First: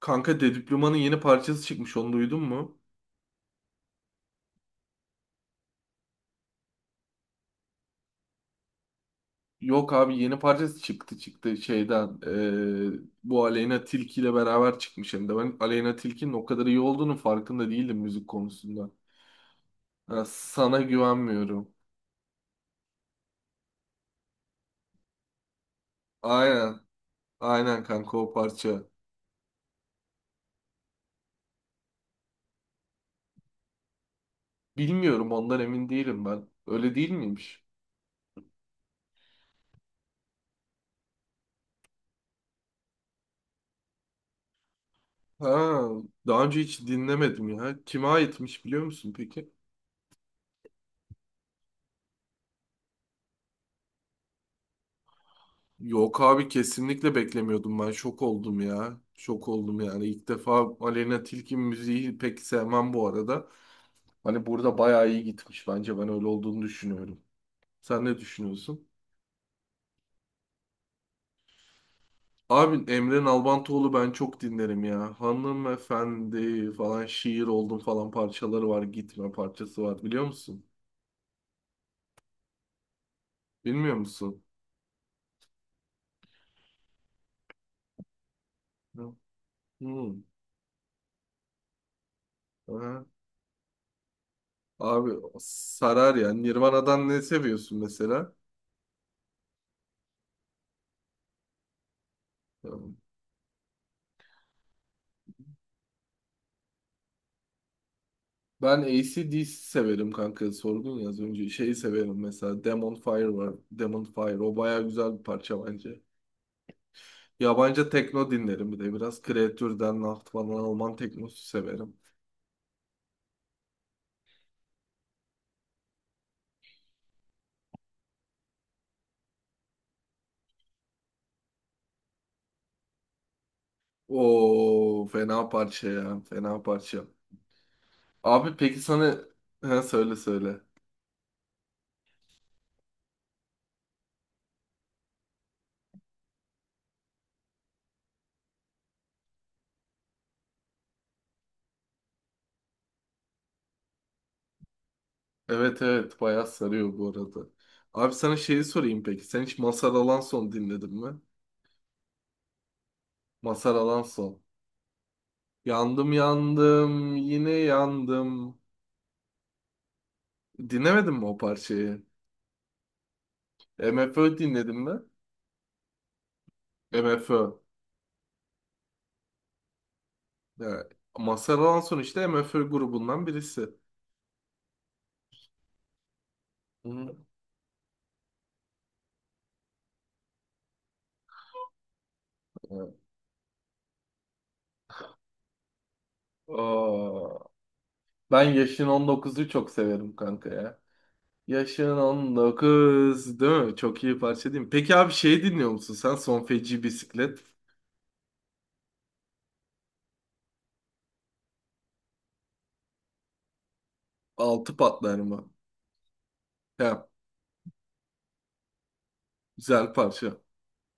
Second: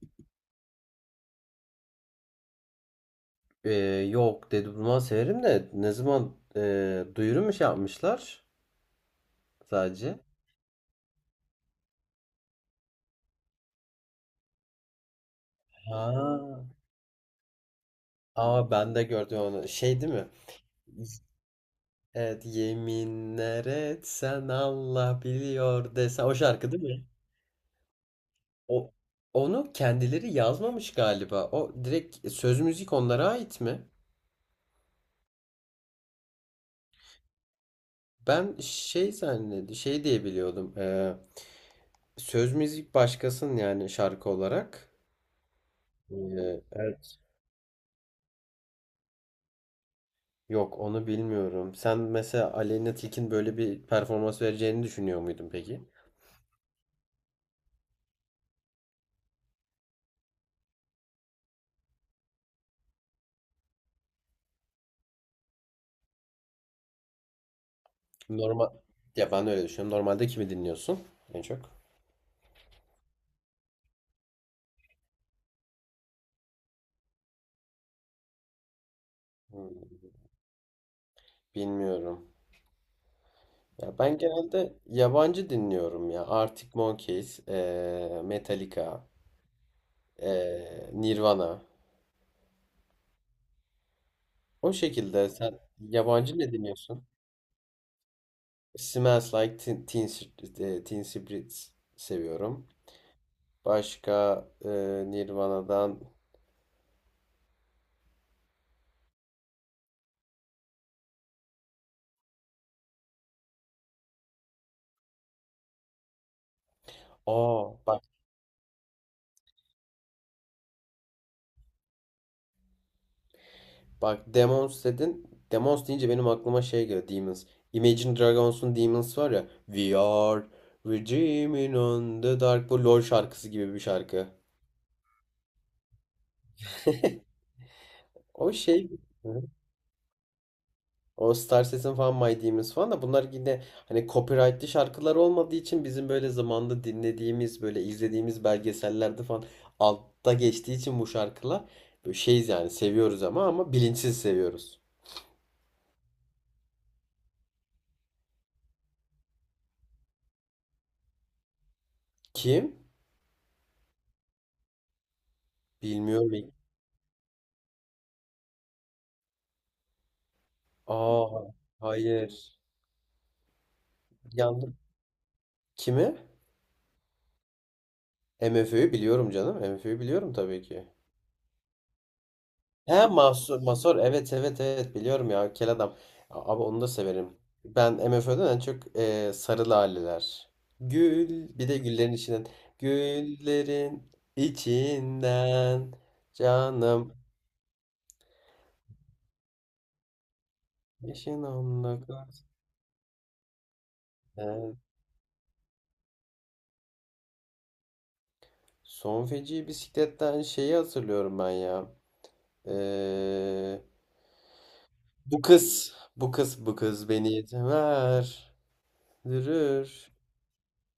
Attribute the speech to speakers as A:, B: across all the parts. A: Kanka Dediploman'ın yeni parçası çıkmış onu duydun mu?
B: Ee, yok Dedi Burman severim de ne zaman duyuru mu şey yapmışlar
A: Yok abi
B: sadece?
A: yeni parçası çıktı şeyden bu Aleyna Tilki ile beraber çıkmış hem de ben Aleyna Tilki'nin o
B: Ha.
A: kadar iyi olduğunu farkında değildim müzik
B: Aa
A: konusunda.
B: ben de gördüm onu. Şey değil
A: Ha,
B: mi?
A: sana güvenmiyorum.
B: Evet yeminler etsen Allah biliyor desen o şarkı
A: Aynen
B: değil mi?
A: aynen kanka o parça.
B: O onu kendileri yazmamış galiba. O direkt söz müzik onlara ait mi?
A: Bilmiyorum ondan emin değilim ben. Öyle değil miymiş?
B: Ben şey zannedi şey diye biliyordum. Söz müzik başkasının yani şarkı olarak.
A: Ha, daha önce
B: Ee,
A: hiç
B: evet.
A: dinlemedim ya. Kime aitmiş biliyor musun peki?
B: Yok onu bilmiyorum. Sen mesela Aleyna Tilki'nin böyle bir performans vereceğini düşünüyor muydun peki?
A: Yok abi kesinlikle beklemiyordum ben. Şok oldum ya. Şok oldum yani. İlk defa Aleyna Tilki müziği pek sevmem bu arada. Hani burada bayağı iyi gitmiş bence. Ben öyle olduğunu düşünüyorum. Sen ne
B: Normal
A: düşünüyorsun?
B: ya ben öyle düşünüyorum. Normalde kimi dinliyorsun en çok?
A: Abi Emre Nalbantoğlu ben çok dinlerim ya. Hanımefendi falan şiir oldum falan parçaları var. Gitme parçası
B: Hmm,
A: var biliyor musun?
B: bilmiyorum.
A: Bilmiyor
B: Ya ben
A: musun?
B: genelde yabancı dinliyorum ya. Arctic Monkeys, Metallica,
A: Yok. Hmm.
B: Nirvana.
A: Aha.
B: O
A: Abi
B: şekilde sen
A: sarar ya.
B: yabancı ne dinliyorsun?
A: Nirvana'dan ne seviyorsun mesela?
B: Smells Like Teen Spirit seviyorum. Başka Nirvana'dan.
A: Ben AC/DC severim kanka. Sordun ya az önce. Şeyi severim mesela. Demon Fire var. Demon Fire. O baya güzel bir parça bence.
B: Aa
A: Yabancı
B: bak.
A: tekno dinlerim bir de. Biraz Kreatür'den, Nacht falan Alman teknosu severim.
B: Bak Demons dedin. Demons deyince benim aklıma şey geliyor. Demons. Imagine Dragons'un Demons var ya. We are redeeming on the dark. Bu LOL şarkısı gibi bir şarkı.
A: Oo fena parça ya. Fena parça.
B: O
A: Abi peki
B: şey.
A: sana...
B: Hı hı.
A: Ha, söyle söyle.
B: O Star Citizen falan My Demons falan da bunlar yine hani copyrightlı şarkılar olmadığı için bizim böyle zamanda dinlediğimiz böyle izlediğimiz belgesellerde falan altta geçtiği için bu şarkılar böyle şeyiz yani seviyoruz ama bilinçsiz seviyoruz.
A: Evet evet bayağı sarıyor bu arada. Abi sana şeyi sorayım peki. Sen hiç Mazhar Alanson dinledin mi?
B: Kim?
A: Mazhar Alanson. Yandım
B: Bilmiyorum.
A: yandım yine yandım. Dinlemedin mi o
B: Aa
A: parçayı?
B: hayır.
A: MFÖ
B: Yanlış.
A: dinledin mi?
B: Kimi?
A: MFÖ.
B: MFÖ'yü biliyorum canım. MFÖ'yü biliyorum tabii
A: Yani
B: ki.
A: Mazhar Alanson işte MFÖ
B: He
A: grubundan
B: Mahsur,
A: birisi.
B: Masor evet evet evet biliyorum ya kel adam. Abi onu da
A: Hı.
B: severim. Ben MFÖ'den en çok Sarı Laleler. Gül bir de güllerin içinden.
A: Evet.
B: Güllerin içinden canım.
A: Aa, ben yaşın 19'u çok severim kanka ya.
B: Yaşın
A: Yaşın
B: onunla kız.
A: 19 değil mi? Çok iyi parça değil mi?
B: Evet.
A: Peki abi şey dinliyor musun sen? Son Feci Bisiklet.
B: Son feci bisikletten şeyi hatırlıyorum ben ya. Ee,
A: Altı patlar
B: bu
A: mı?
B: kız bu kız bu
A: Ya,
B: kız beni yeter.
A: güzel
B: Dürür.
A: parça.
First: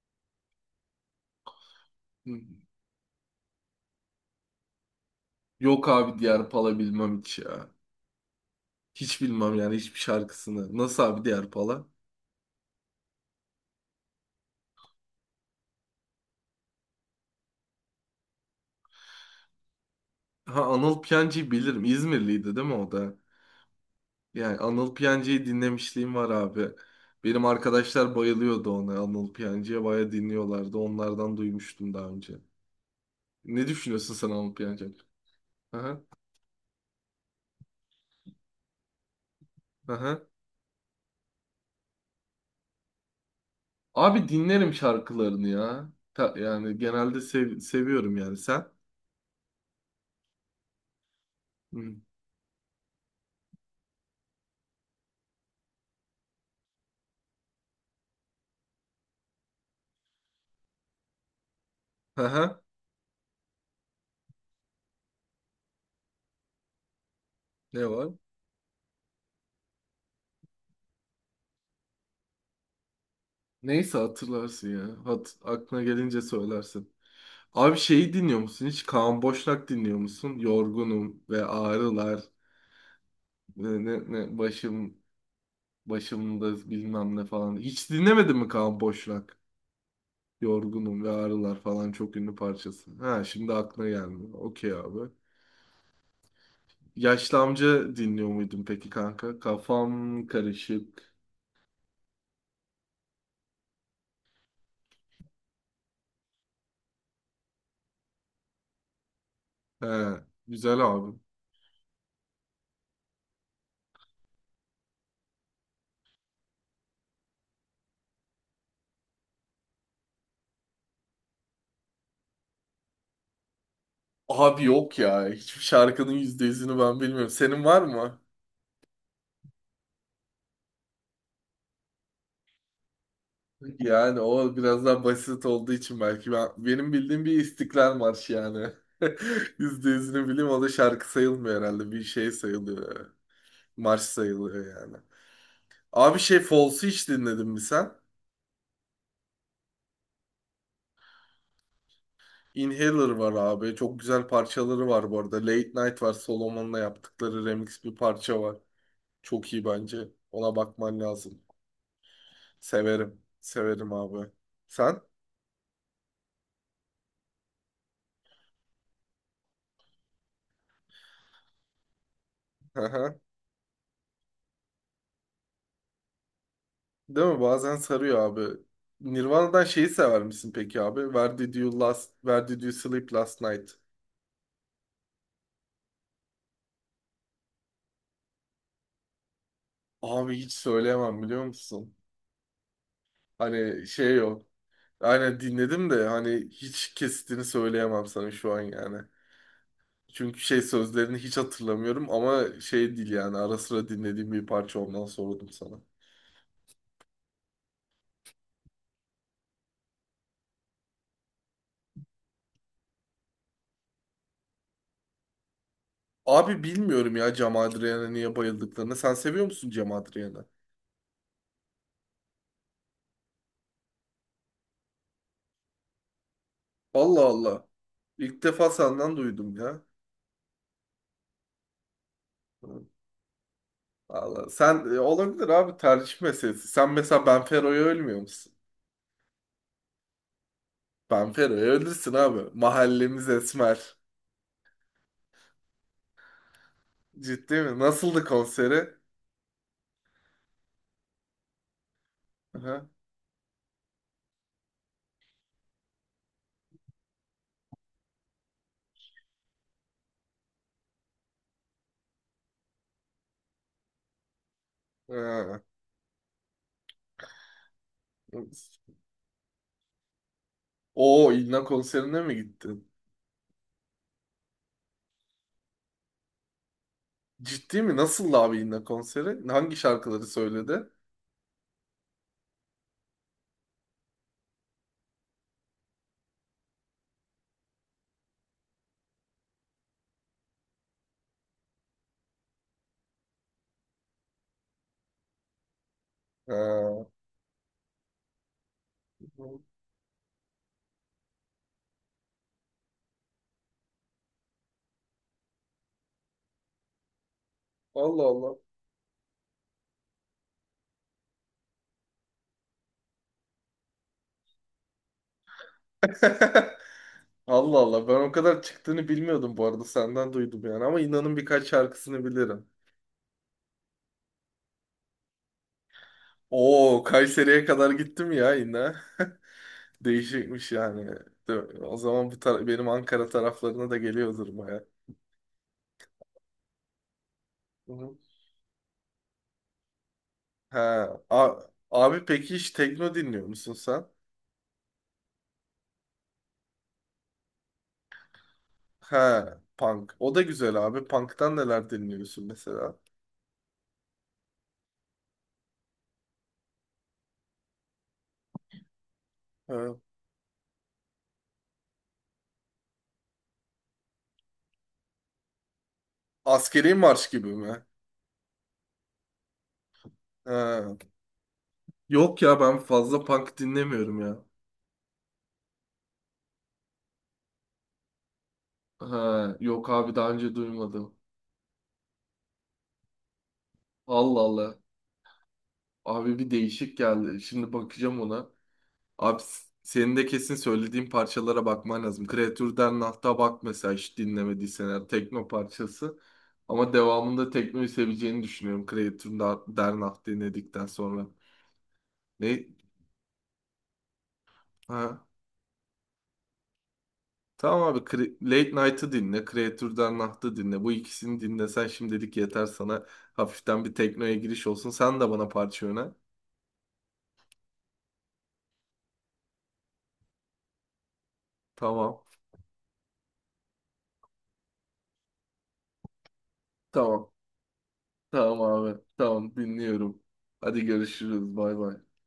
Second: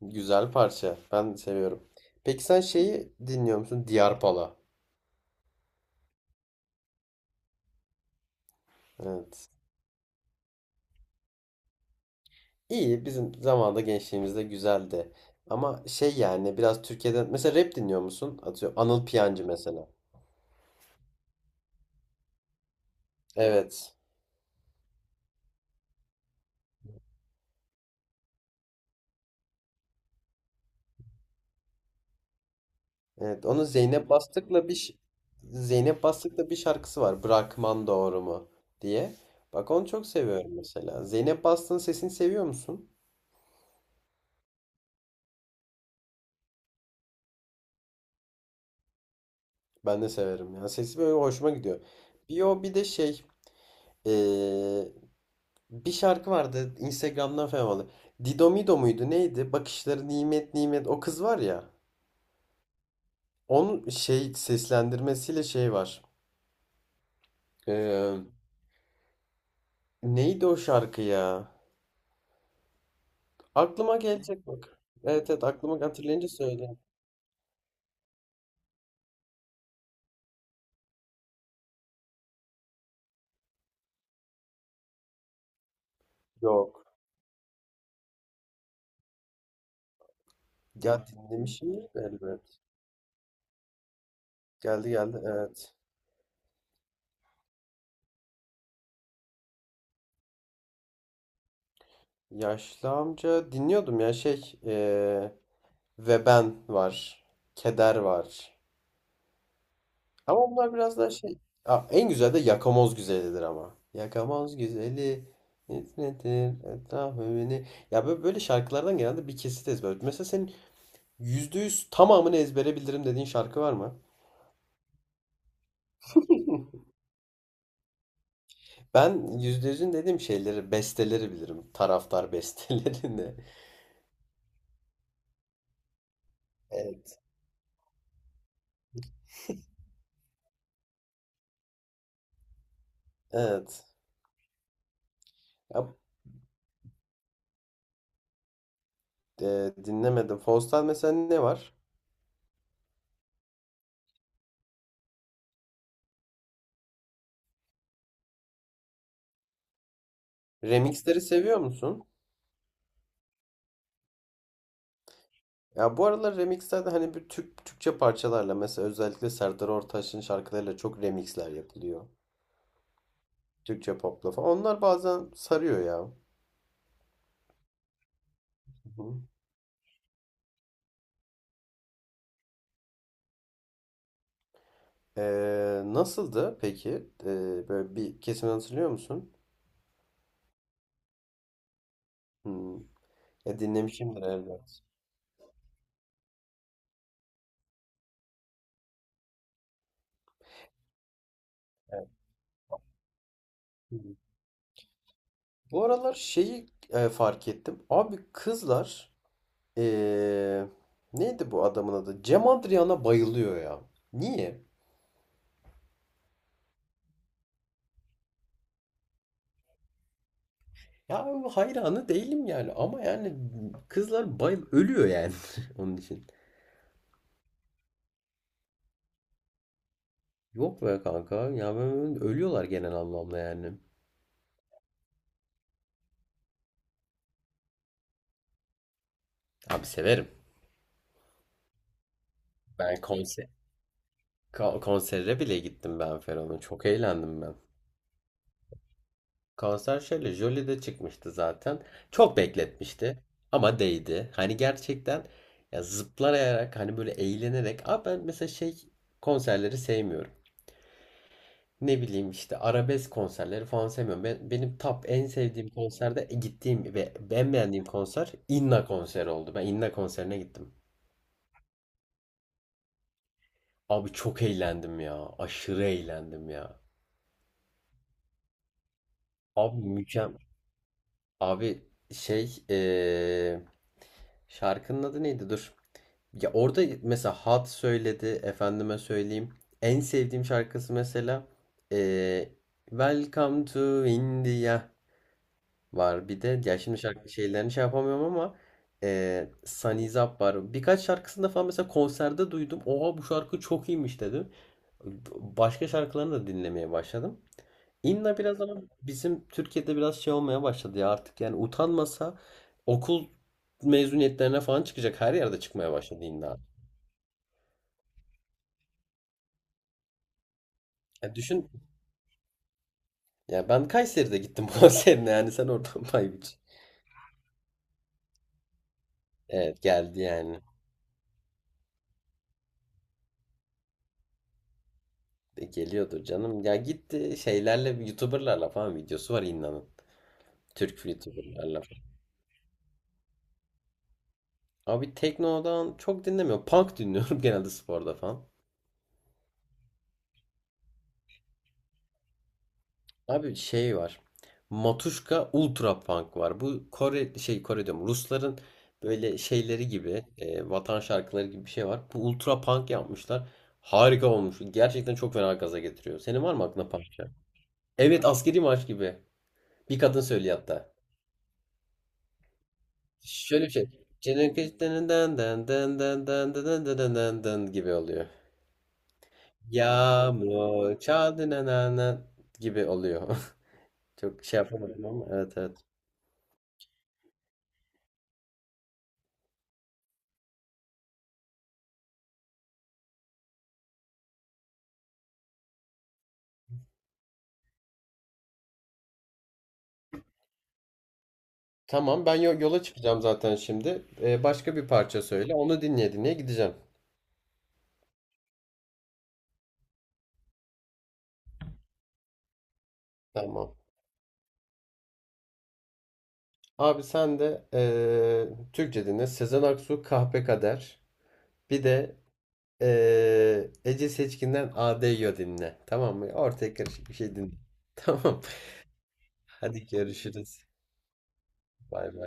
B: Güzel parça. Ben seviyorum.
A: Hı.
B: Peki sen şeyi dinliyor musun? Diyarpala.
A: Yok abi diğer pala bilmem hiç ya. Hiç
B: Evet.
A: bilmem yani hiçbir şarkısını. Nasıl abi diğer pala?
B: İyi. Bizim zamanda gençliğimizde güzeldi. Ama şey yani biraz Türkiye'den mesela rap dinliyor musun? Atıyorum Anıl Piyancı mesela.
A: Ha Anıl Piyancı'yı bilirim. İzmirliydi değil mi o da?
B: Evet.
A: Yani Anıl Piyancı'yı dinlemişliğim var abi. Benim arkadaşlar bayılıyordu ona. Anıl Piyancı'ya bayağı dinliyorlardı. Onlardan duymuştum daha önce.
B: Evet. Onun
A: Ne
B: Zeynep
A: düşünüyorsun sen Anıl
B: Bastık'la bir
A: Piyancı hakkında? Aha,
B: Zeynep Bastık'la bir şarkısı var. Bırakman doğru mu diye. Bak onu çok
A: aha.
B: seviyorum mesela. Zeynep Bastık'ın sesini seviyor musun?
A: Abi dinlerim şarkılarını ya. Yani genelde seviyorum yani sen.
B: Ben de severim. Yani sesi böyle hoşuma gidiyor.
A: Hı.
B: Bir o bir de şey eee, bir şarkı vardı Instagram'dan falan vardı. Didomido muydu neydi? Bakışları nimet nimet o kız var ya.
A: Aha,
B: Onun şey seslendirmesiyle şey var.
A: ne var?
B: Ee, neydi o şarkı ya?
A: Neyse
B: Aklıma gelecek
A: hatırlarsın
B: bak.
A: ya.
B: Evet
A: Hat
B: evet aklıma
A: aklına gelince
B: hatırlayınca söyleyeyim.
A: söylersin. Abi şeyi dinliyor musun? Hiç Kaan Boşnak dinliyor musun? Yorgunum ve ağrılar. Ne, ne, ne, başım başımda
B: Yok.
A: bilmem ne falan. Hiç dinlemedin mi Kaan Boşnak? Yorgunum
B: Ya
A: ve Ağrılar
B: dinlemişimdir
A: falan
B: de
A: çok ünlü
B: elbet.
A: parçası. Ha şimdi aklına gelmiyor. Okey
B: Geldi
A: abi.
B: geldi evet.
A: Yaşlı amca dinliyor muydun peki kanka? Kafam karışık.
B: Yaşlı amca dinliyordum ya şey. Ve ben var. Keder var.
A: He,
B: Ama onlar
A: güzel
B: biraz daha
A: abi.
B: şey. Aa, en güzel de yakamoz güzelidir ama. Yakamoz güzeli. Net nedir etrafı beni. Ya böyle, böyle şarkılardan genelde bir kesit ezber. Mesela senin yüzde yüz tamamını ezbere bilirim dediğin şarkı var mı?
A: Abi yok ya. Hiçbir şarkının yüzde yüzünü ben bilmiyorum. Senin var mı?
B: Ben yüzde yüzün dediğim şeyleri, besteleri bilirim. Taraftar bestelerini.
A: Yani o biraz daha basit olduğu için belki. Benim
B: Evet.
A: bildiğim bir İstiklal Marşı yani. Yüzde yüzünü bileyim o da şarkı sayılmıyor herhalde. Bir şey sayılıyor.
B: Evet.
A: Marş sayılıyor yani.
B: Ya,
A: Abi şey Falls'ı hiç dinledin mi sen?
B: dinlemedim. Faust'tan mesela ne var?
A: Inhaler var abi. Çok güzel parçaları var bu arada. Late Night var. Solomon'la yaptıkları remix bir parça var. Çok iyi bence. Ona bakman
B: Remixleri
A: lazım.
B: seviyor musun?
A: Severim. Severim abi. Sen?
B: Ya bu aralar remixlerde hani Türkçe parçalarla mesela özellikle Serdar Ortaç'ın şarkılarıyla çok remixler yapılıyor. Türkçe popla falan. Onlar bazen sarıyor ya. Hı
A: Değil mi? Bazen sarıyor abi.
B: hı.
A: Nirvana'dan şeyi sever misin peki abi? Where did you sleep last night?
B: Nasıldı peki? Böyle bir kesimini hatırlıyor musun?
A: Abi hiç söyleyemem biliyor musun?
B: Hmm.
A: Hani şey
B: Dinlemişimdir
A: yok.
B: elbet.
A: Aynen dinledim de hani hiç kesitini söyleyemem sana şu an yani. Çünkü şey sözlerini hiç hatırlamıyorum ama şey değil yani ara sıra
B: Hı hı.
A: dinlediğim bir parça ondan sordum sana.
B: Bu aralar şeyi fark ettim. Abi kızlar ee, neydi bu adamın adı? Cem Adrian'a bayılıyor ya. Niye?
A: Abi bilmiyorum ya Cem Adrian'a niye bayıldıklarını. Sen seviyor musun Cem Adrian'ı?
B: Ya hayranı değilim yani ama yani kızlar bayıl ölüyor yani onun için.
A: Allah Allah. İlk defa senden duydum ya.
B: Yok be kanka ya ben ölüyorlar genel anlamda yani.
A: Vallahi sen olabilir abi tercih meselesi. Sen mesela Benfero'ya ölmüyor musun?
B: Abi severim.
A: Benfero'ya ölürsün abi.
B: Ben
A: Mahallemiz
B: konser
A: Esmer.
B: konsere bile gittim ben Feron'un. Çok eğlendim ben.
A: Ciddi mi? Nasıldı konseri?
B: Konser şöyle Jolie'de çıkmıştı zaten. Çok
A: Aha.
B: bekletmişti ama değdi. Hani gerçekten ya zıplayarak hani böyle eğlenerek. Abi ben mesela şey konserleri sevmiyorum. Ne bileyim işte arabesk konserleri falan sevmiyorum. Benim top en
A: Ha.
B: sevdiğim konserde gittiğim ve en beğendiğim konser Inna konseri oldu. Ben Inna konserine gittim.
A: Oo İlna konserine mi gittin?
B: Abi çok eğlendim ya. Aşırı eğlendim ya.
A: Ciddi mi? Nasıldı abi İlna konseri? Hangi
B: Abi
A: şarkıları
B: mükemmel.
A: söyledi?
B: Abi şey şarkının adı neydi? Dur. Ya orada mesela Hat söyledi. Efendime söyleyeyim. En sevdiğim şarkısı mesela eee Welcome to India. Var bir de ya şimdi
A: Ha.
B: şarkı şeylerini şey yapamıyorum ama Sunny Zap var. Birkaç şarkısında falan mesela konserde duydum. Oha bu şarkı çok iyiymiş dedim. Başka şarkılarını da dinlemeye başladım.
A: Allah
B: İnna
A: Allah.
B: biraz ama bizim Türkiye'de biraz şey olmaya başladı ya artık yani utanmasa okul mezuniyetlerine falan çıkacak her yerde çıkmaya başladı Inna.
A: Allah Allah, ben o kadar çıktığını bilmiyordum bu arada senden duydum yani ama
B: Ya
A: İlna'nın birkaç
B: düşün
A: şarkısını bilirim.
B: ya ben Kayseri'de gittim konserine yani sen oradan pay biç.
A: Oo Kayseri'ye kadar gittim ya İlna.
B: Evet geldi yani.
A: Değişikmiş yani. O zaman bu benim Ankara taraflarına da geliyordur baya.
B: Geliyordur canım. Ya gitti şeylerle
A: Hı hı.
B: YouTuber'larla falan videosu var İnna'nın.
A: Ha,
B: Türk YouTuber'larla falan.
A: abi peki hiç tekno dinliyor musun sen?
B: Abi Tekno'dan çok dinlemiyorum. Punk dinliyorum genelde sporda falan.
A: Ha, punk. O da güzel abi. Punk'tan neler dinliyorsun mesela?
B: Abi şey var. Matuşka Ultra Punk var. Bu Kore şey Kore diyorum. Rusların böyle şeyleri
A: Ha.
B: gibi vatan şarkıları gibi bir şey var. Bu Ultra Punk yapmışlar. Harika olmuş. Gerçekten çok fena gaza getiriyor. Senin var mı aklına
A: Askeri
B: punk
A: marş
B: şarkı?
A: gibi mi?
B: Evet askeri marş gibi. Bir kadın söylüyor hatta.
A: Ha. Yok ya ben fazla punk
B: Şöyle bir şey.
A: dinlemiyorum ya.
B: Çınırkıştırından gibi oluyor.
A: Ha, yok abi daha önce
B: Yağmur
A: duymadım.
B: çaldı nanana gibi oluyor.
A: Allah
B: Çok şey
A: Allah.
B: yapamadım ama evet evet.
A: Abi bir değişik geldi. Şimdi bakacağım ona. Abi senin de kesin söylediğim parçalara bakman lazım. Kreatür Dernacht'a bak mesela hiç dinlemediysen eğer tekno parçası. Ama devamında teknoyu seveceğini düşünüyorum Kreatür Dernacht dinledikten sonra.
B: Tamam ben
A: Ne?
B: yola çıkacağım zaten şimdi. Başka bir parça
A: Ha.
B: söyle. Onu dinleye dinleye gideceğim.
A: Tamam abi Late Night'ı dinle, Kreatür Dernacht'ı dinle. Bu ikisini dinlesen şimdilik yeter sana.
B: Tamam.
A: Hafiften bir teknoya giriş olsun. Sen de bana parça öner.
B: Abi sen de Türkçe dinle. Sezen Aksu Kahpe Kader. Bir de
A: Tamam.
B: Ece Seçkin'den ADYO dinle. Tamam mı? Ortaya karışık bir
A: Tamam.
B: şey dinle. Tamam.
A: Tamam abi. Tamam
B: Hadi
A: dinliyorum.
B: görüşürüz.
A: Hadi görüşürüz. Bay
B: Bay
A: bay.
B: bay.